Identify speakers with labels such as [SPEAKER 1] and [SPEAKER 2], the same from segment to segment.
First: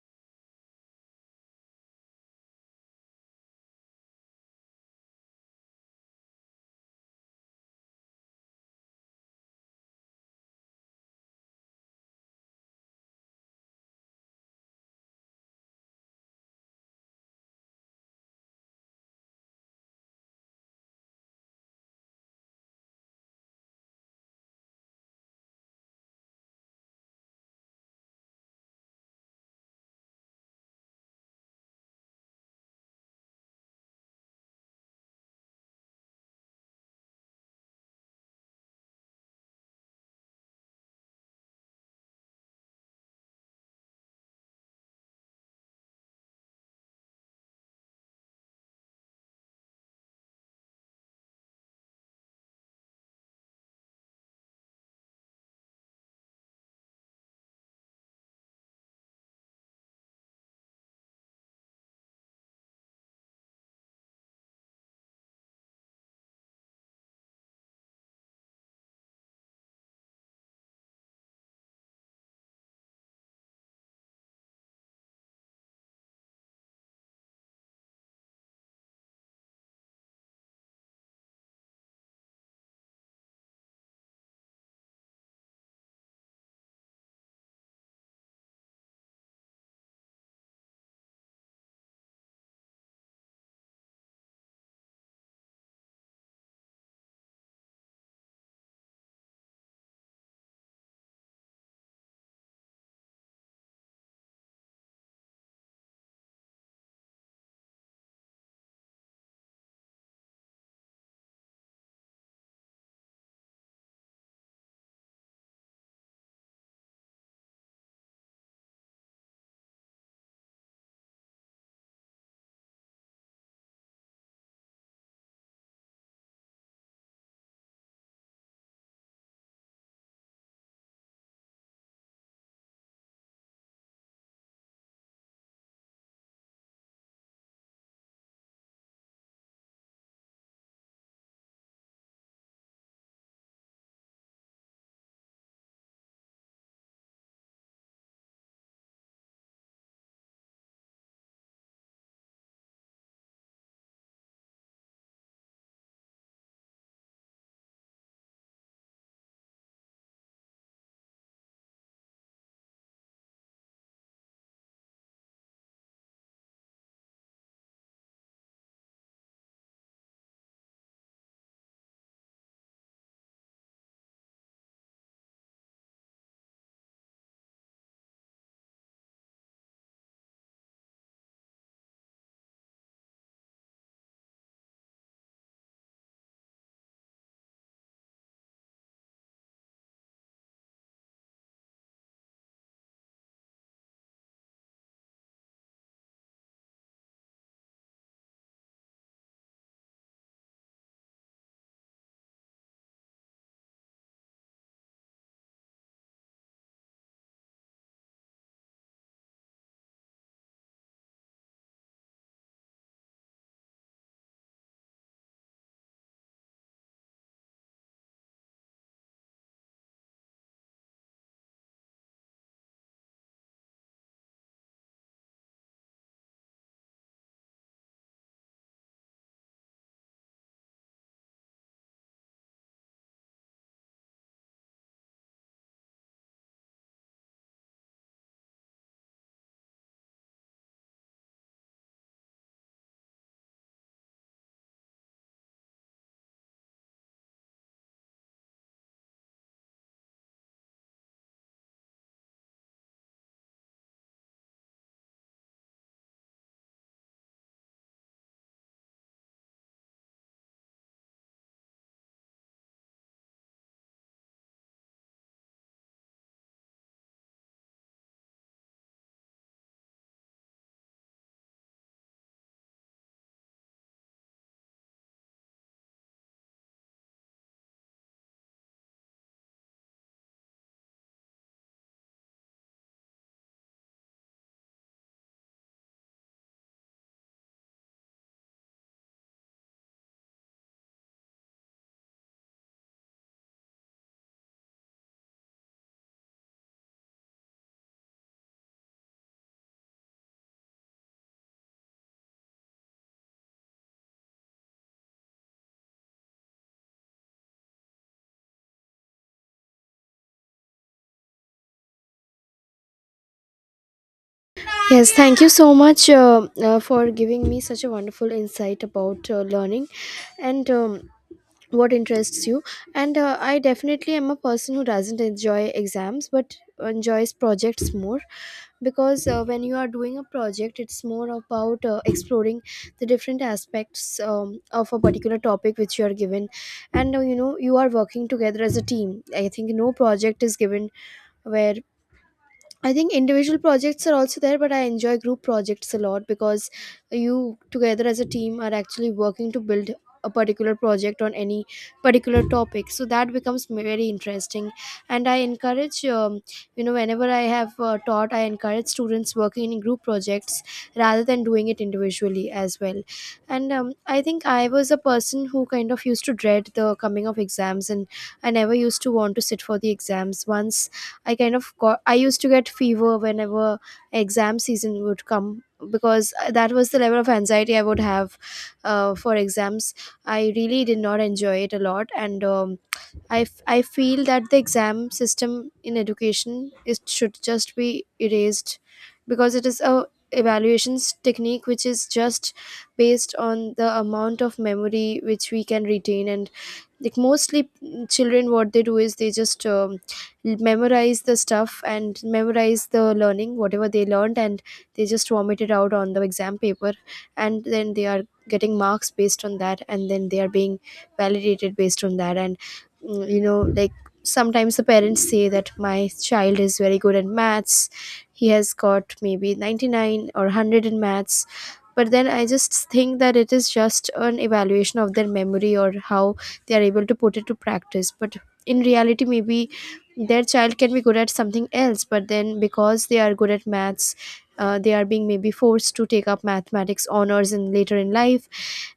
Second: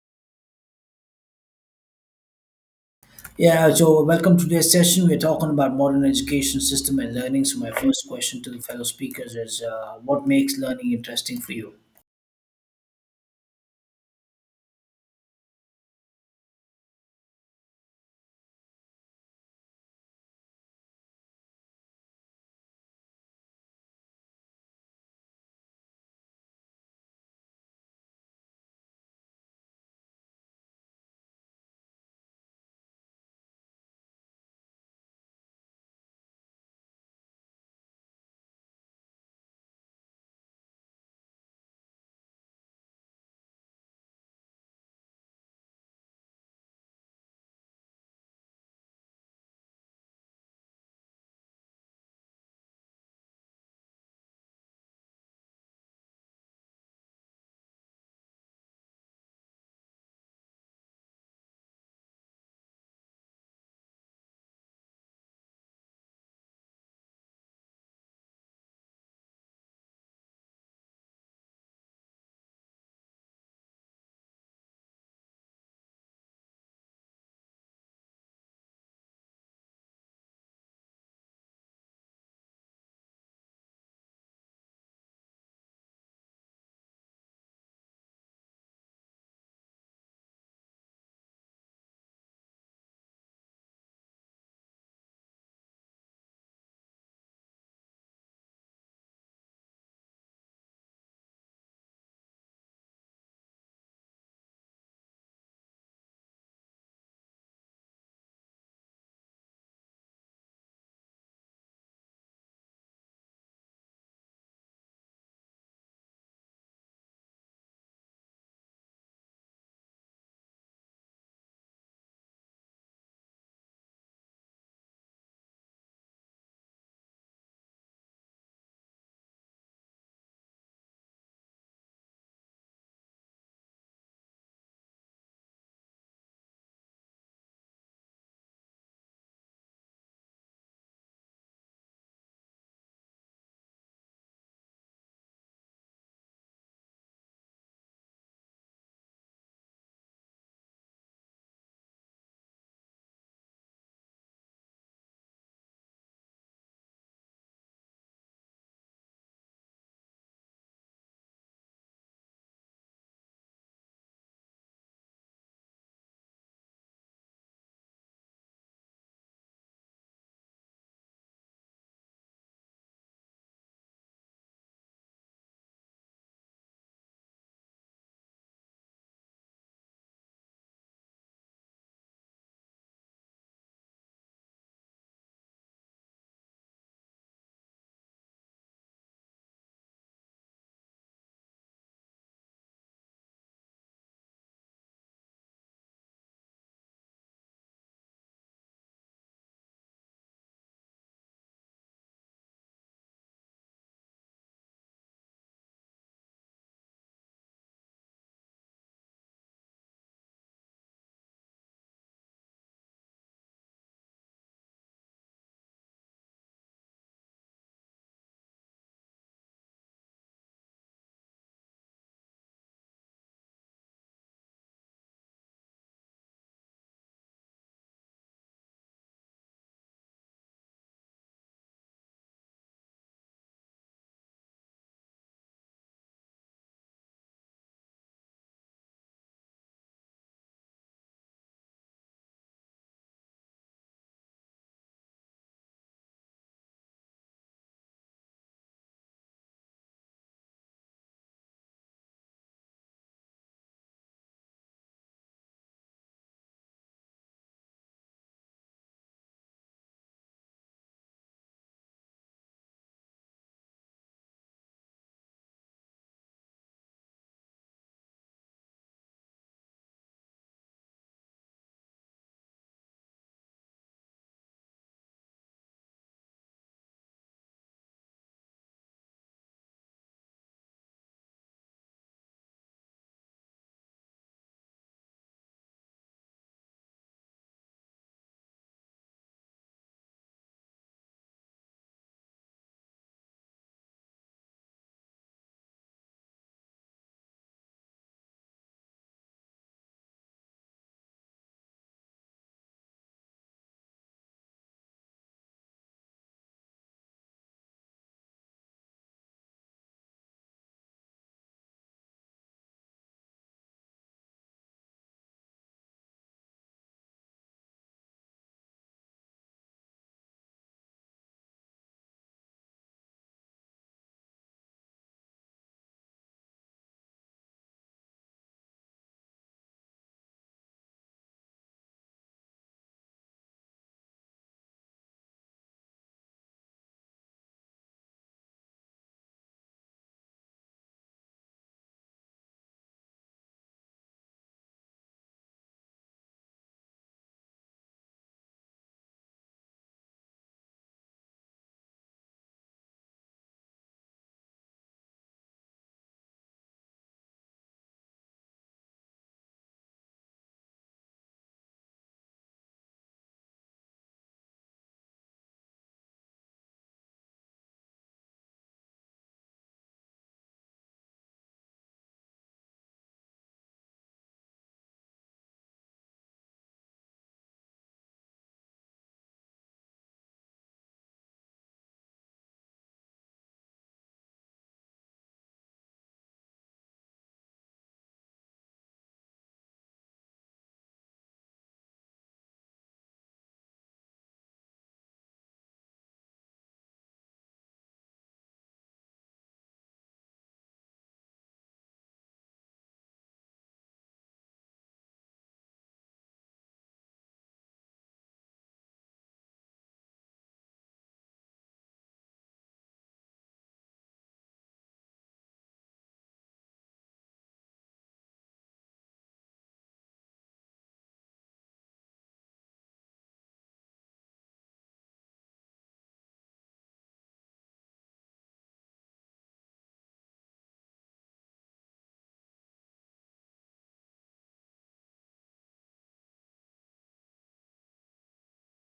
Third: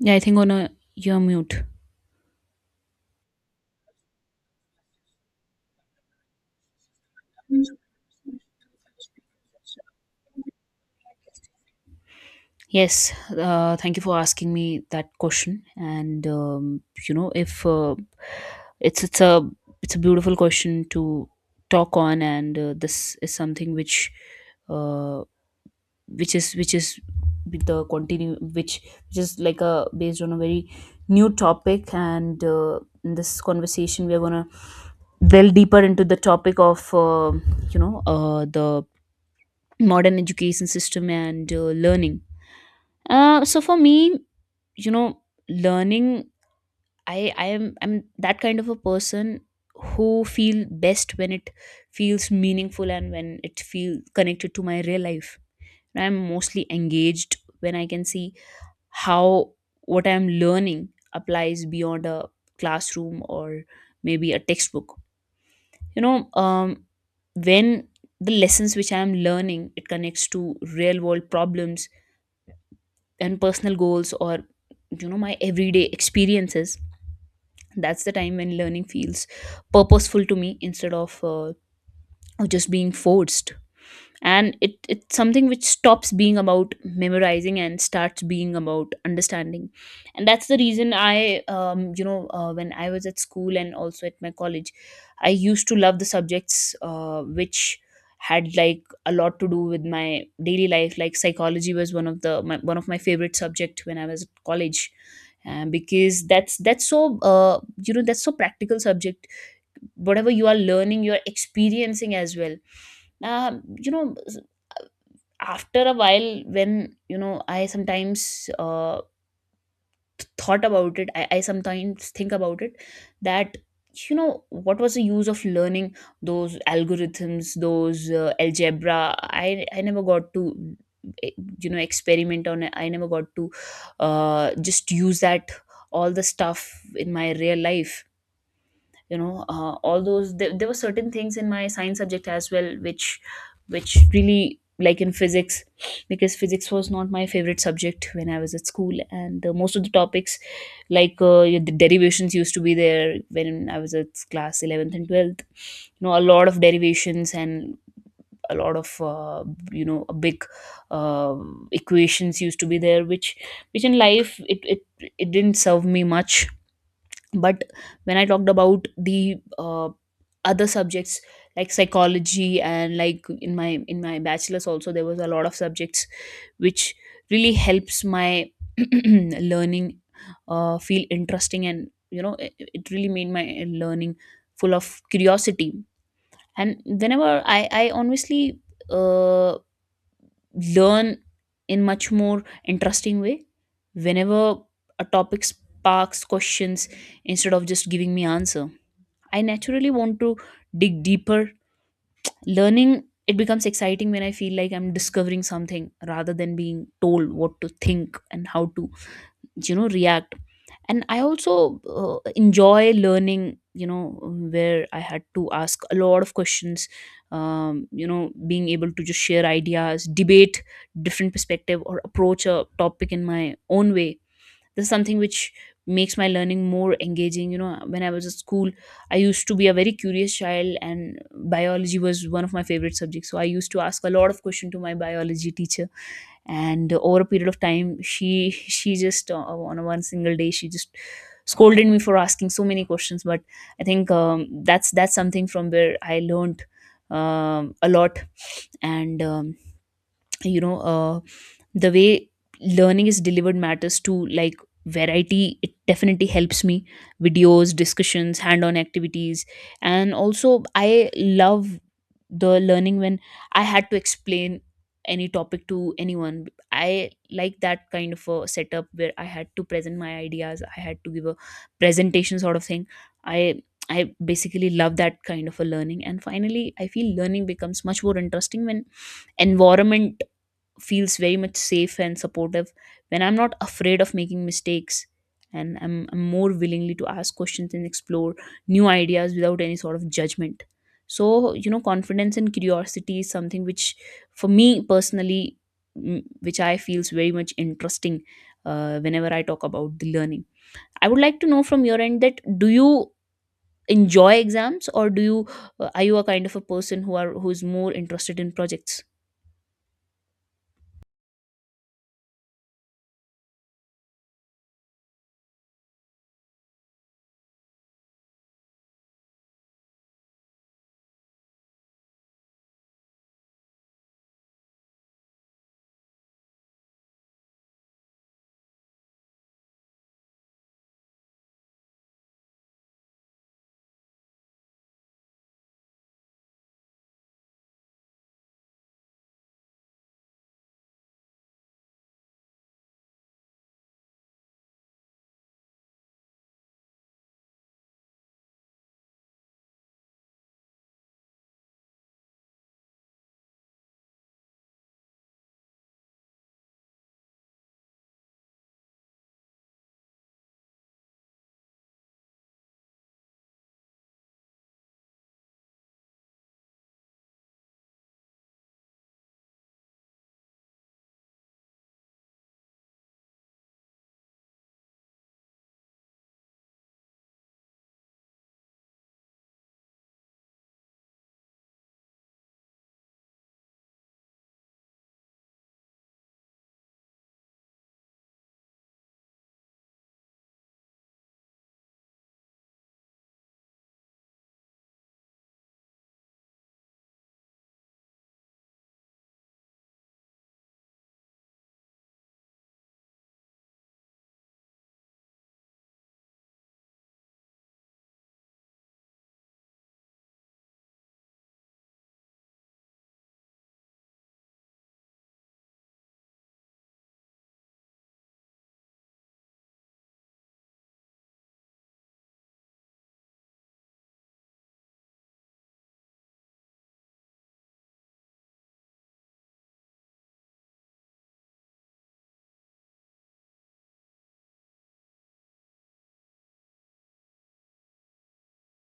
[SPEAKER 1] Yeah, I think on to you're mute.
[SPEAKER 2] Yeah, so welcome to today's session. We're talking about modern education system and learning. So my first question to the fellow speakers is, what makes learning interesting for you?
[SPEAKER 1] Yes, thank you for asking me that question. And if it's it's a it's a beautiful question to talk on. And this is something uh, which is with the continue which is like a based on a very new topic. And in this conversation we are gonna delve deeper into the topic of the modern education system and learning. So for me, you know learning, I'm that kind of a person who feel best when it feels meaningful and when it feel connected to my real life. I'm mostly engaged when I can see how what I'm learning applies beyond a classroom or maybe a textbook. you know um, when the lessons which I am learning, it connects to real world problems and personal goals or my everyday experiences. That's the time when learning feels purposeful to me, instead of just being forced. And it's something which stops being about memorizing and starts being about understanding. And that's the reason I you know when I was at school and also at my college, I used to love the subjects which had like a lot to do with my daily life, like psychology was one of my favorite subject when I was at college, because that's so practical subject. Whatever you are learning, you're experiencing as well. um, you know After a while, when I sometimes thought about it, I sometimes think about it that what was the use of learning those algorithms, those algebra. I never got to eh, experiment on it. I never got to just use that all the stuff in my real life. All those, there were certain things in my science subject as well which really like in physics, because physics was not my favorite subject when I was at school. And most of the topics, like yeah, the derivations used to be there when I was at class 11th and 12th. A lot of derivations and a lot of a big uh, equations used to be there which in life, it didn't serve me much. But when I talked about the other subjects like psychology, and like in my bachelor's, also there was a lot of subjects which really helps my learning feel interesting. And it really made my learning full of curiosity. And whenever I honestly uh, learn in much more interesting way, whenever a topic sparks questions instead of just giving me answer, I naturally want to dig deeper. Learning, it becomes exciting when I feel like I'm discovering something rather than being told what to think and how to react. And I also enjoy learning, where I had to ask a lot of questions. Being able to just share ideas, debate different perspective or approach a topic in my own way, this is something which makes my learning more engaging. When I was at school, I used to be a very curious child, and biology was one of my favorite subjects, so I used to ask a lot of questions to my biology teacher. And over a period of time, she just on a one single day, she just scolded me for asking so many questions. But I think that's something from where I learned a lot. And you know uh, the way learning is delivered matters too. Like variety, it definitely helps me. Videos, discussions, hand on activities. And also I love the learning when I had to explain any topic to anyone. I like that kind of a setup where I had to present my ideas. I had to give a presentation sort of thing. I I basically love that kind of a learning. And finally, I feel learning becomes much more interesting when environment feels very much safe and supportive, when I'm not afraid of making mistakes and I'm more willingly to ask questions and explore new ideas without any sort of judgment. So, confidence and curiosity is something which, for me personally, which I feels very much interesting whenever I talk about the learning. I would like to know from your end that do you enjoy exams or do you are you a kind of a person who's more interested in projects?
[SPEAKER 3] Yes, thank you so much for giving me such a wonderful insight about learning and what interests you. And I definitely am a person who doesn't enjoy exams but enjoys projects more, because when you are doing a project, it's more about exploring the different aspects of a particular topic which you are given. And you are working together as a team. I think no project is given where— I think individual projects are also there, but I enjoy group projects a lot because you together as a team are actually working to build a particular project on any particular topic. So that becomes very interesting. And I encourage, whenever I have taught, I encourage students working in group projects rather than doing it individually as well. And I think I was a person who kind of used to dread the coming of exams, and I never used to want to sit for the exams. Once I kind of got I used to get fever whenever exam season would come, because that was the level of anxiety I would have for exams. I really did not enjoy it a lot, and I feel that the exam system in education is should just be erased, because it is a evaluations technique which is just based on the amount of memory which we can retain, and like mostly children, what they do is they just memorize the stuff and memorize the learning, whatever they learned, and they just vomit it out on the exam paper, and then they are getting marks based on that, and then they are being validated based on that. And like sometimes the parents say that my child is very good at maths, he has got maybe 99 or 100 in maths, but then I just think that it is just an evaluation of their memory or how they are able to put it to practice. But in reality maybe their child can be good at something else, but then because they are good at maths, they are being maybe forced to take up mathematics honors in later in life,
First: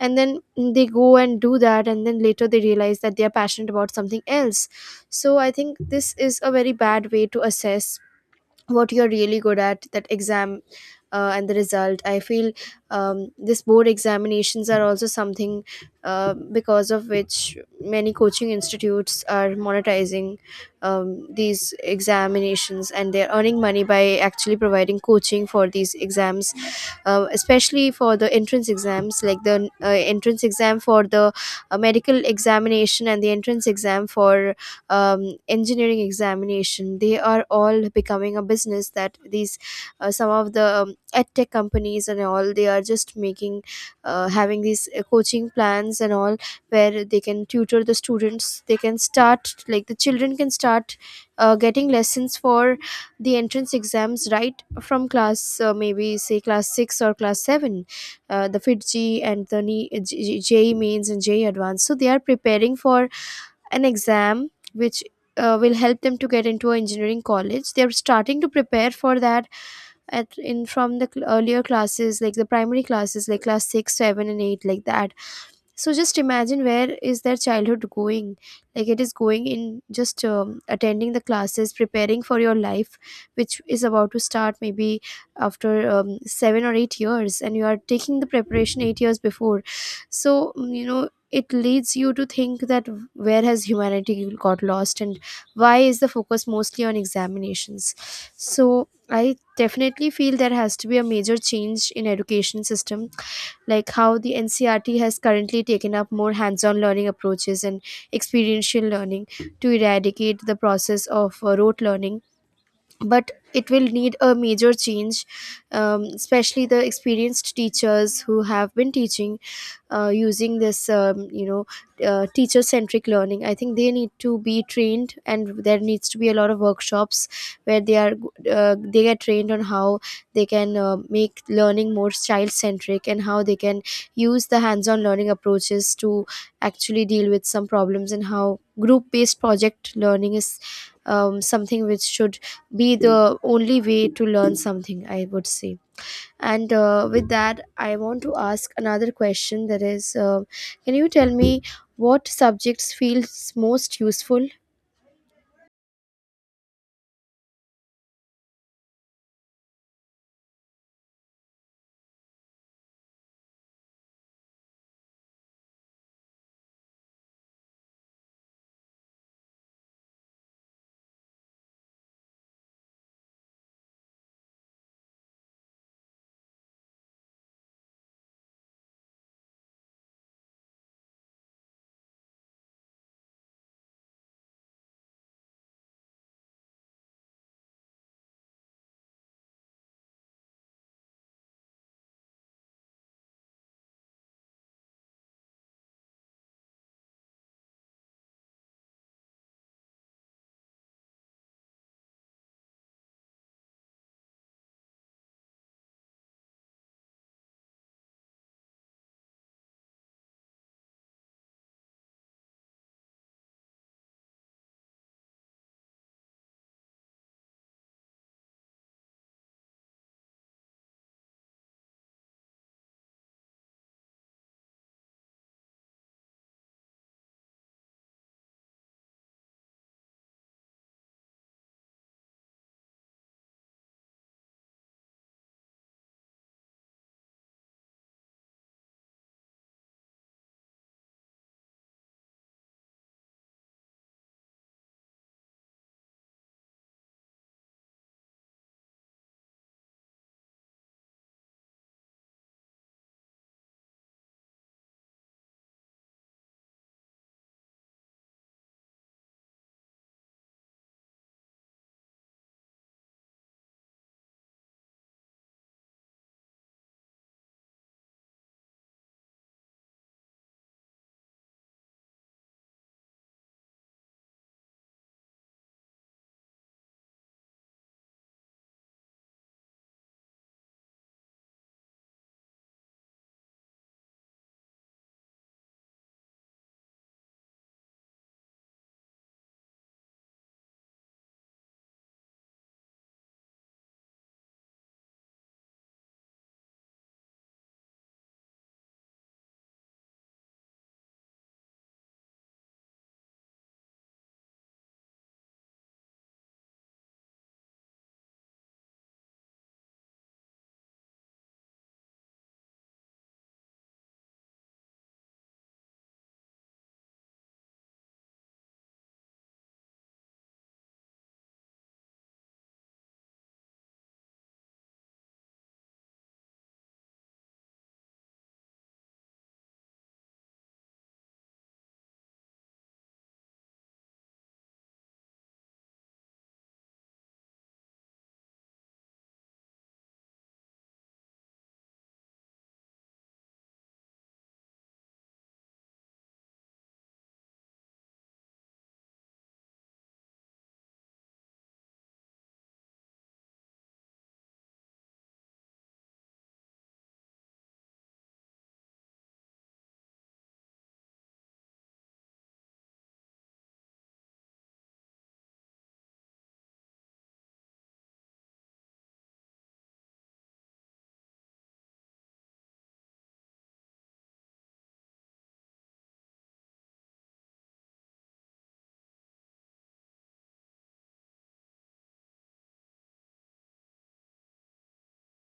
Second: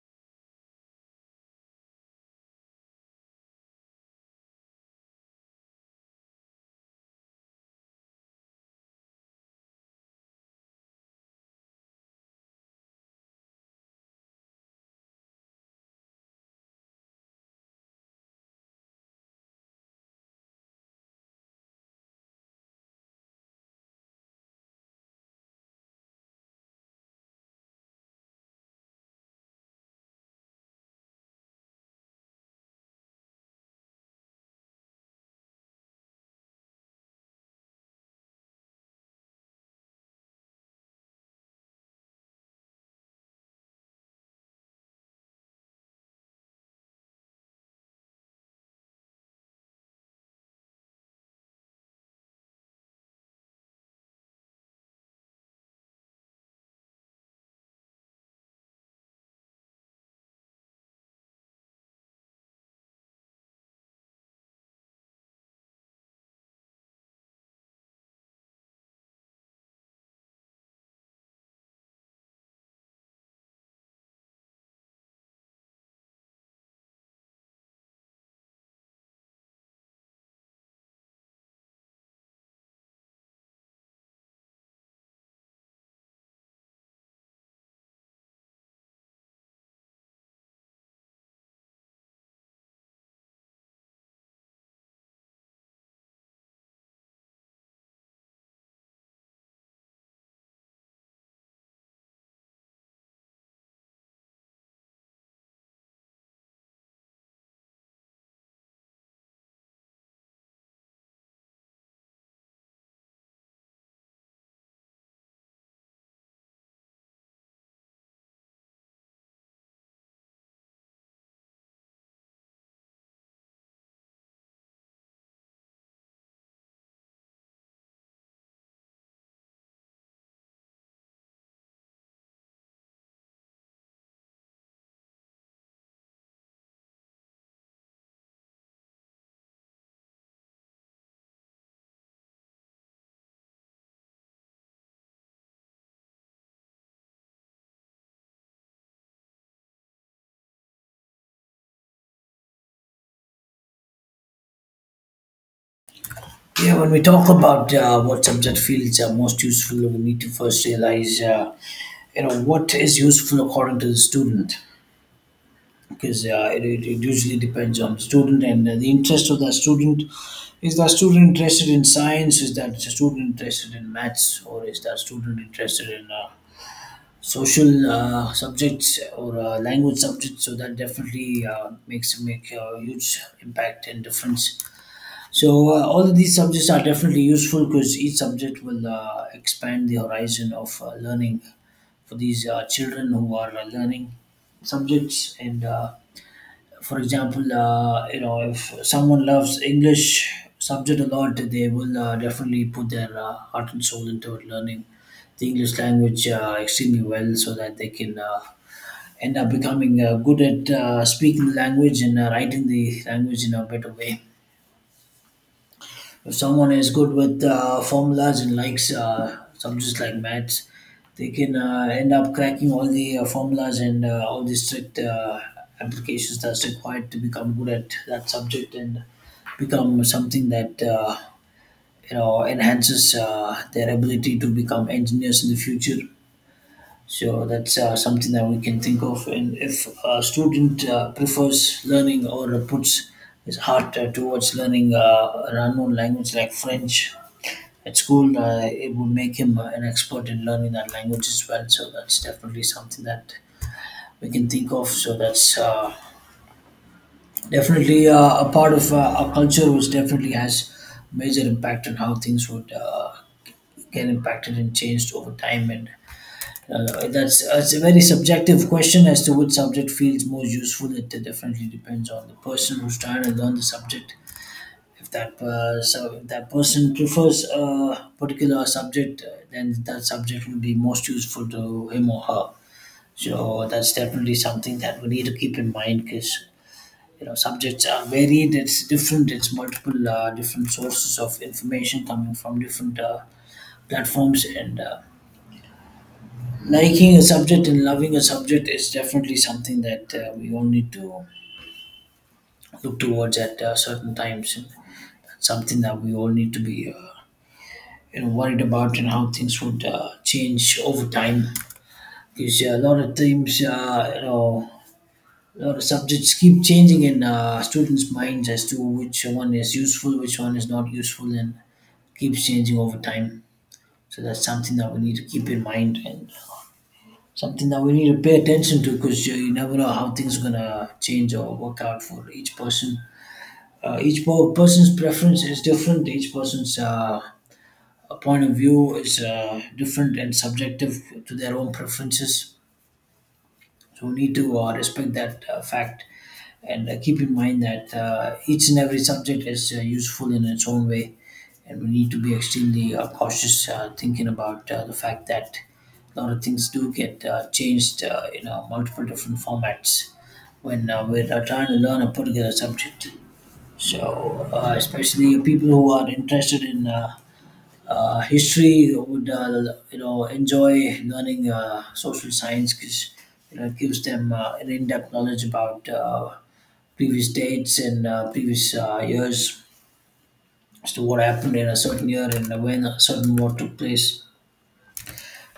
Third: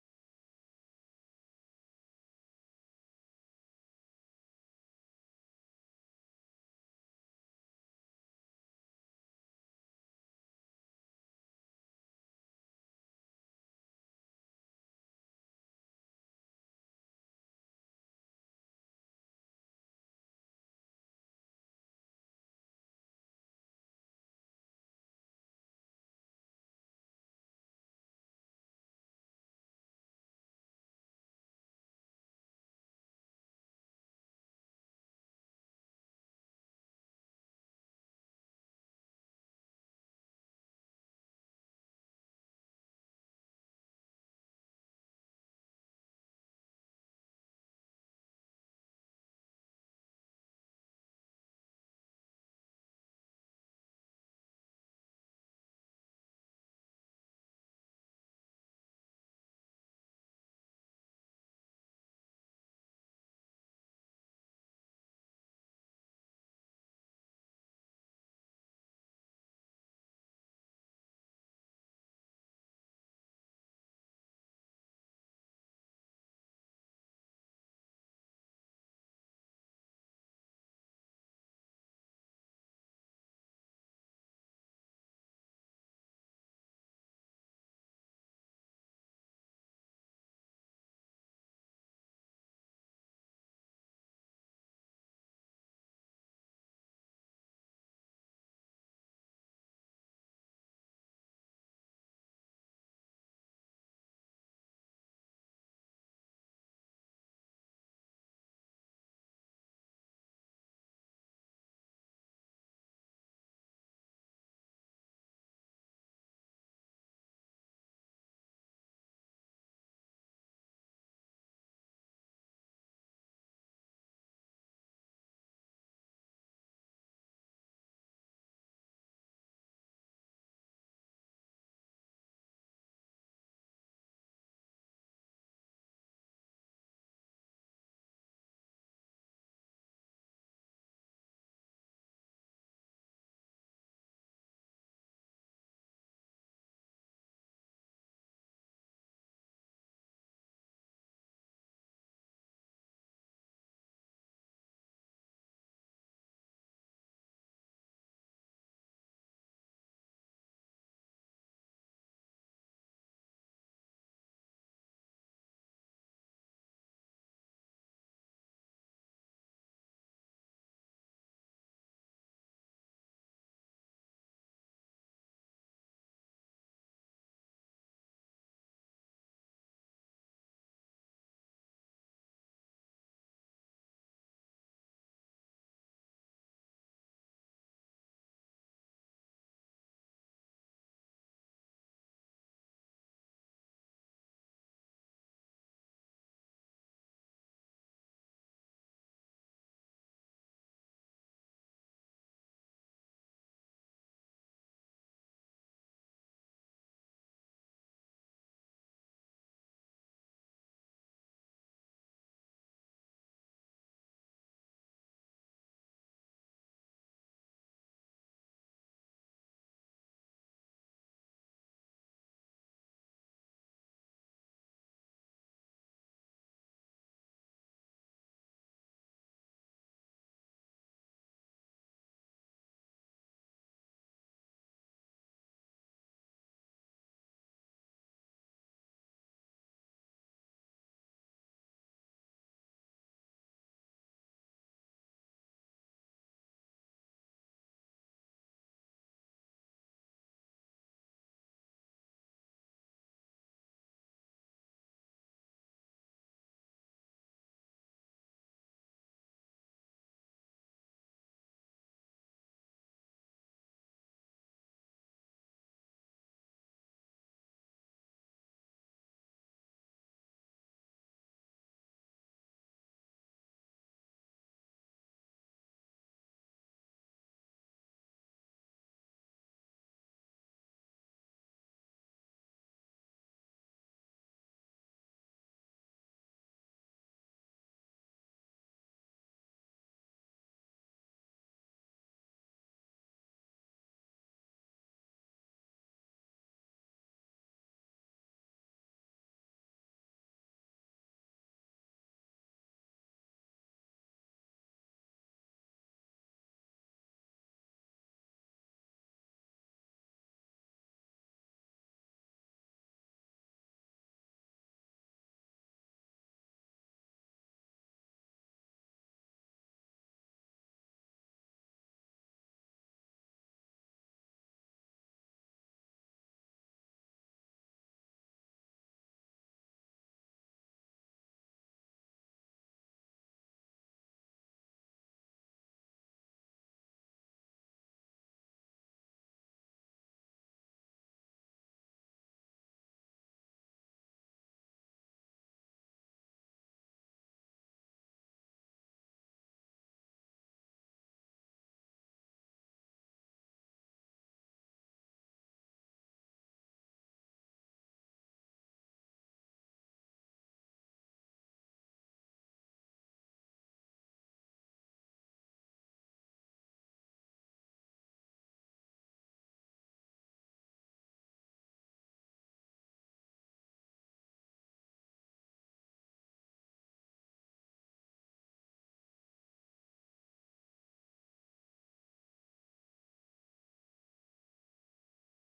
[SPEAKER 3] and then they go and do that, and then later they realize that they are passionate about something else. So I think this is a very bad way to assess what you're really good at, that exam, and the result, I feel. This board examinations are also something because of which many coaching institutes are monetizing these examinations, and they're earning money by actually providing coaching for these exams, especially for the entrance exams like the entrance exam for the medical examination, and the entrance exam for engineering examination. They are all becoming a business, that these, some of the edtech companies and all, they are just making, having these coaching plans and all, where they can tutor the students. They can start, like the children can start getting lessons for the entrance exams right from class, maybe say class 6 or class 7, the fitg and the NE E E mains and je advanced. So they are preparing for an exam which will help them to get into an engineering college. They're starting to prepare for that, at in from the earlier classes, like the primary classes, like class 6, 7, and 8, like that. So just imagine where is their childhood going. Like it is going in just attending the classes, preparing for your life which is about to start maybe after 7 or 8 years, and you are taking the preparation 8 years before. So it leads you to think that where has humanity got lost and why is the focus mostly on examinations. So I definitely feel there has to be a major change in education system, like how the ncrt has currently taken up more hands-on learning approaches and experiential learning, to eradicate the process of rote learning. But it will need a major change, especially the experienced teachers who have been teaching using this, teacher centric learning. I think they need to be trained, and there needs to be a lot of workshops where they get trained on how they can make learning more child centric, and how they can use the hands on learning approaches to actually deal with some problems, and how group based project learning is something which should be the only way to learn something, I would say. And with that I want to ask another question, that is, can you tell me, what subjects feels most useful?
[SPEAKER 2] Yeah, when we talk about what subject fields are most useful, we need to first realize, what is useful according to the student, because it usually depends on the student and the interest of that student. Is that student interested in science? Is that student interested in maths? Or is that student interested in social subjects or language subjects, so that definitely makes make a huge impact and difference. So all of these subjects are definitely useful because each subject will expand the horizon of learning for these children who are learning subjects. And for example, if someone loves English subject a lot, they will definitely put their heart and soul into learning the English language extremely well, so that they can end up becoming good at speaking the language and writing the language in a better way. If someone is good with formulas and likes subjects like maths, they can end up cracking all the formulas and all the strict applications that's required to become good at that subject and become something that enhances their ability to become engineers in the future. So that's something that we can think of. And if a student prefers learning or puts his heart towards learning an unknown language like French at school, it would make him an expert in learning that language as well. So that's definitely something that we can think of. So that's definitely a part of our culture, which definitely has major impact on how things would get impacted and changed over time. And that's it's a very subjective question as to which subject feels most useful. It definitely depends on the person who's trying to learn the subject. If that so if that person prefers a particular subject, then that subject will be most useful to him or her. So that's definitely something that we need to keep in mind, because subjects are varied. It's different. It's multiple different sources of information coming from different platforms. And liking a subject and loving a subject is definitely something that we all need to look towards at certain times, and something that we all need to be worried about, and how things would change over time. Because a lot of subjects keep changing in students' minds as to which one is useful, which one is not useful, and keeps changing over time. So that's something that we need to keep in mind, and something that we need to pay attention to, because you never know how things are gonna change or work out for each person. Each person's preference is different. Each person's point of view is different and subjective to their own preferences. So we need to respect that fact and keep in mind that each and every subject is useful in its own way. And we need to be extremely cautious thinking about the fact that a lot of things do get changed in multiple different formats when we're trying to learn a particular subject. So, especially people who are interested in history would enjoy learning social science, because it gives them an in-depth knowledge about previous dates and previous years as to what happened in a certain year and when a certain war took place.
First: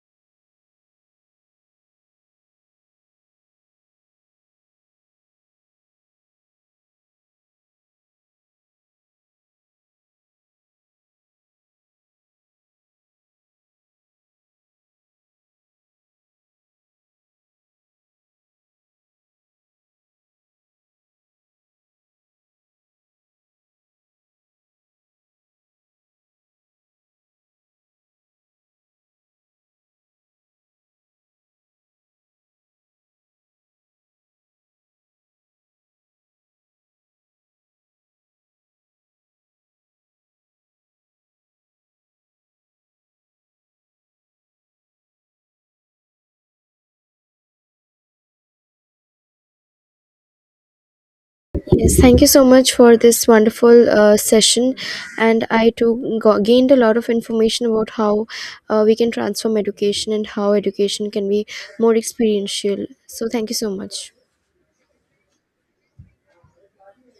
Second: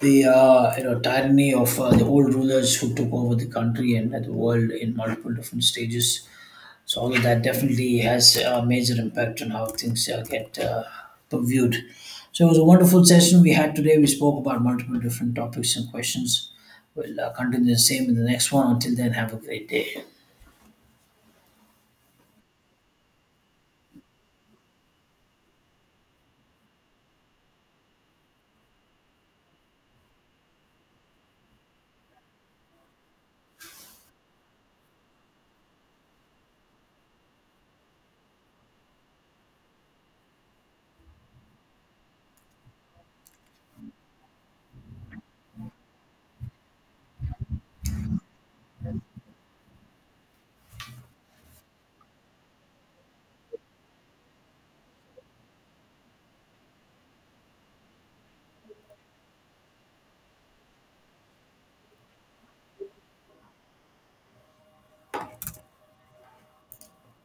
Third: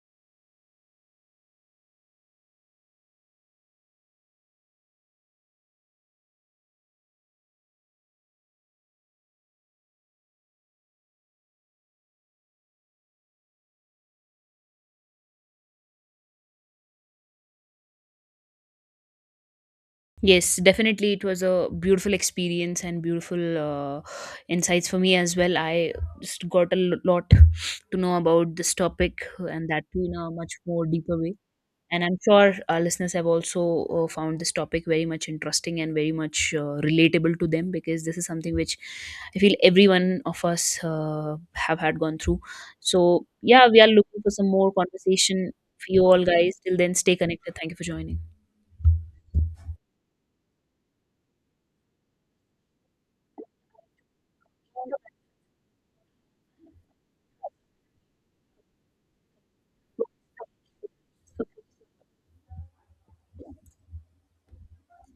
[SPEAKER 2] The tyranny of the old rulers who took over the country and the world in multiple different stages, so all of that definitely has a major impact on how things get viewed. So it was a wonderful session we had today. We spoke about multiple different topics and questions. We'll continue the same in the next one. Until then, have a great day.
[SPEAKER 1] Yes, definitely. It was a beautiful experience and beautiful insights for me as well. I just got a lot to know about this topic, and that too in a much more deeper way. And I'm sure our listeners have also found this topic very much interesting and very much relatable to them, because this is something which I feel every one of us have had gone through. So, yeah, we are looking for some more conversation for you all guys. Till then, stay connected. Thank you for joining.
[SPEAKER 3] Yes, thank you so much for this wonderful session, and I too gained a lot of information about how we can transform education and how education can be more experiential. So thank you so much.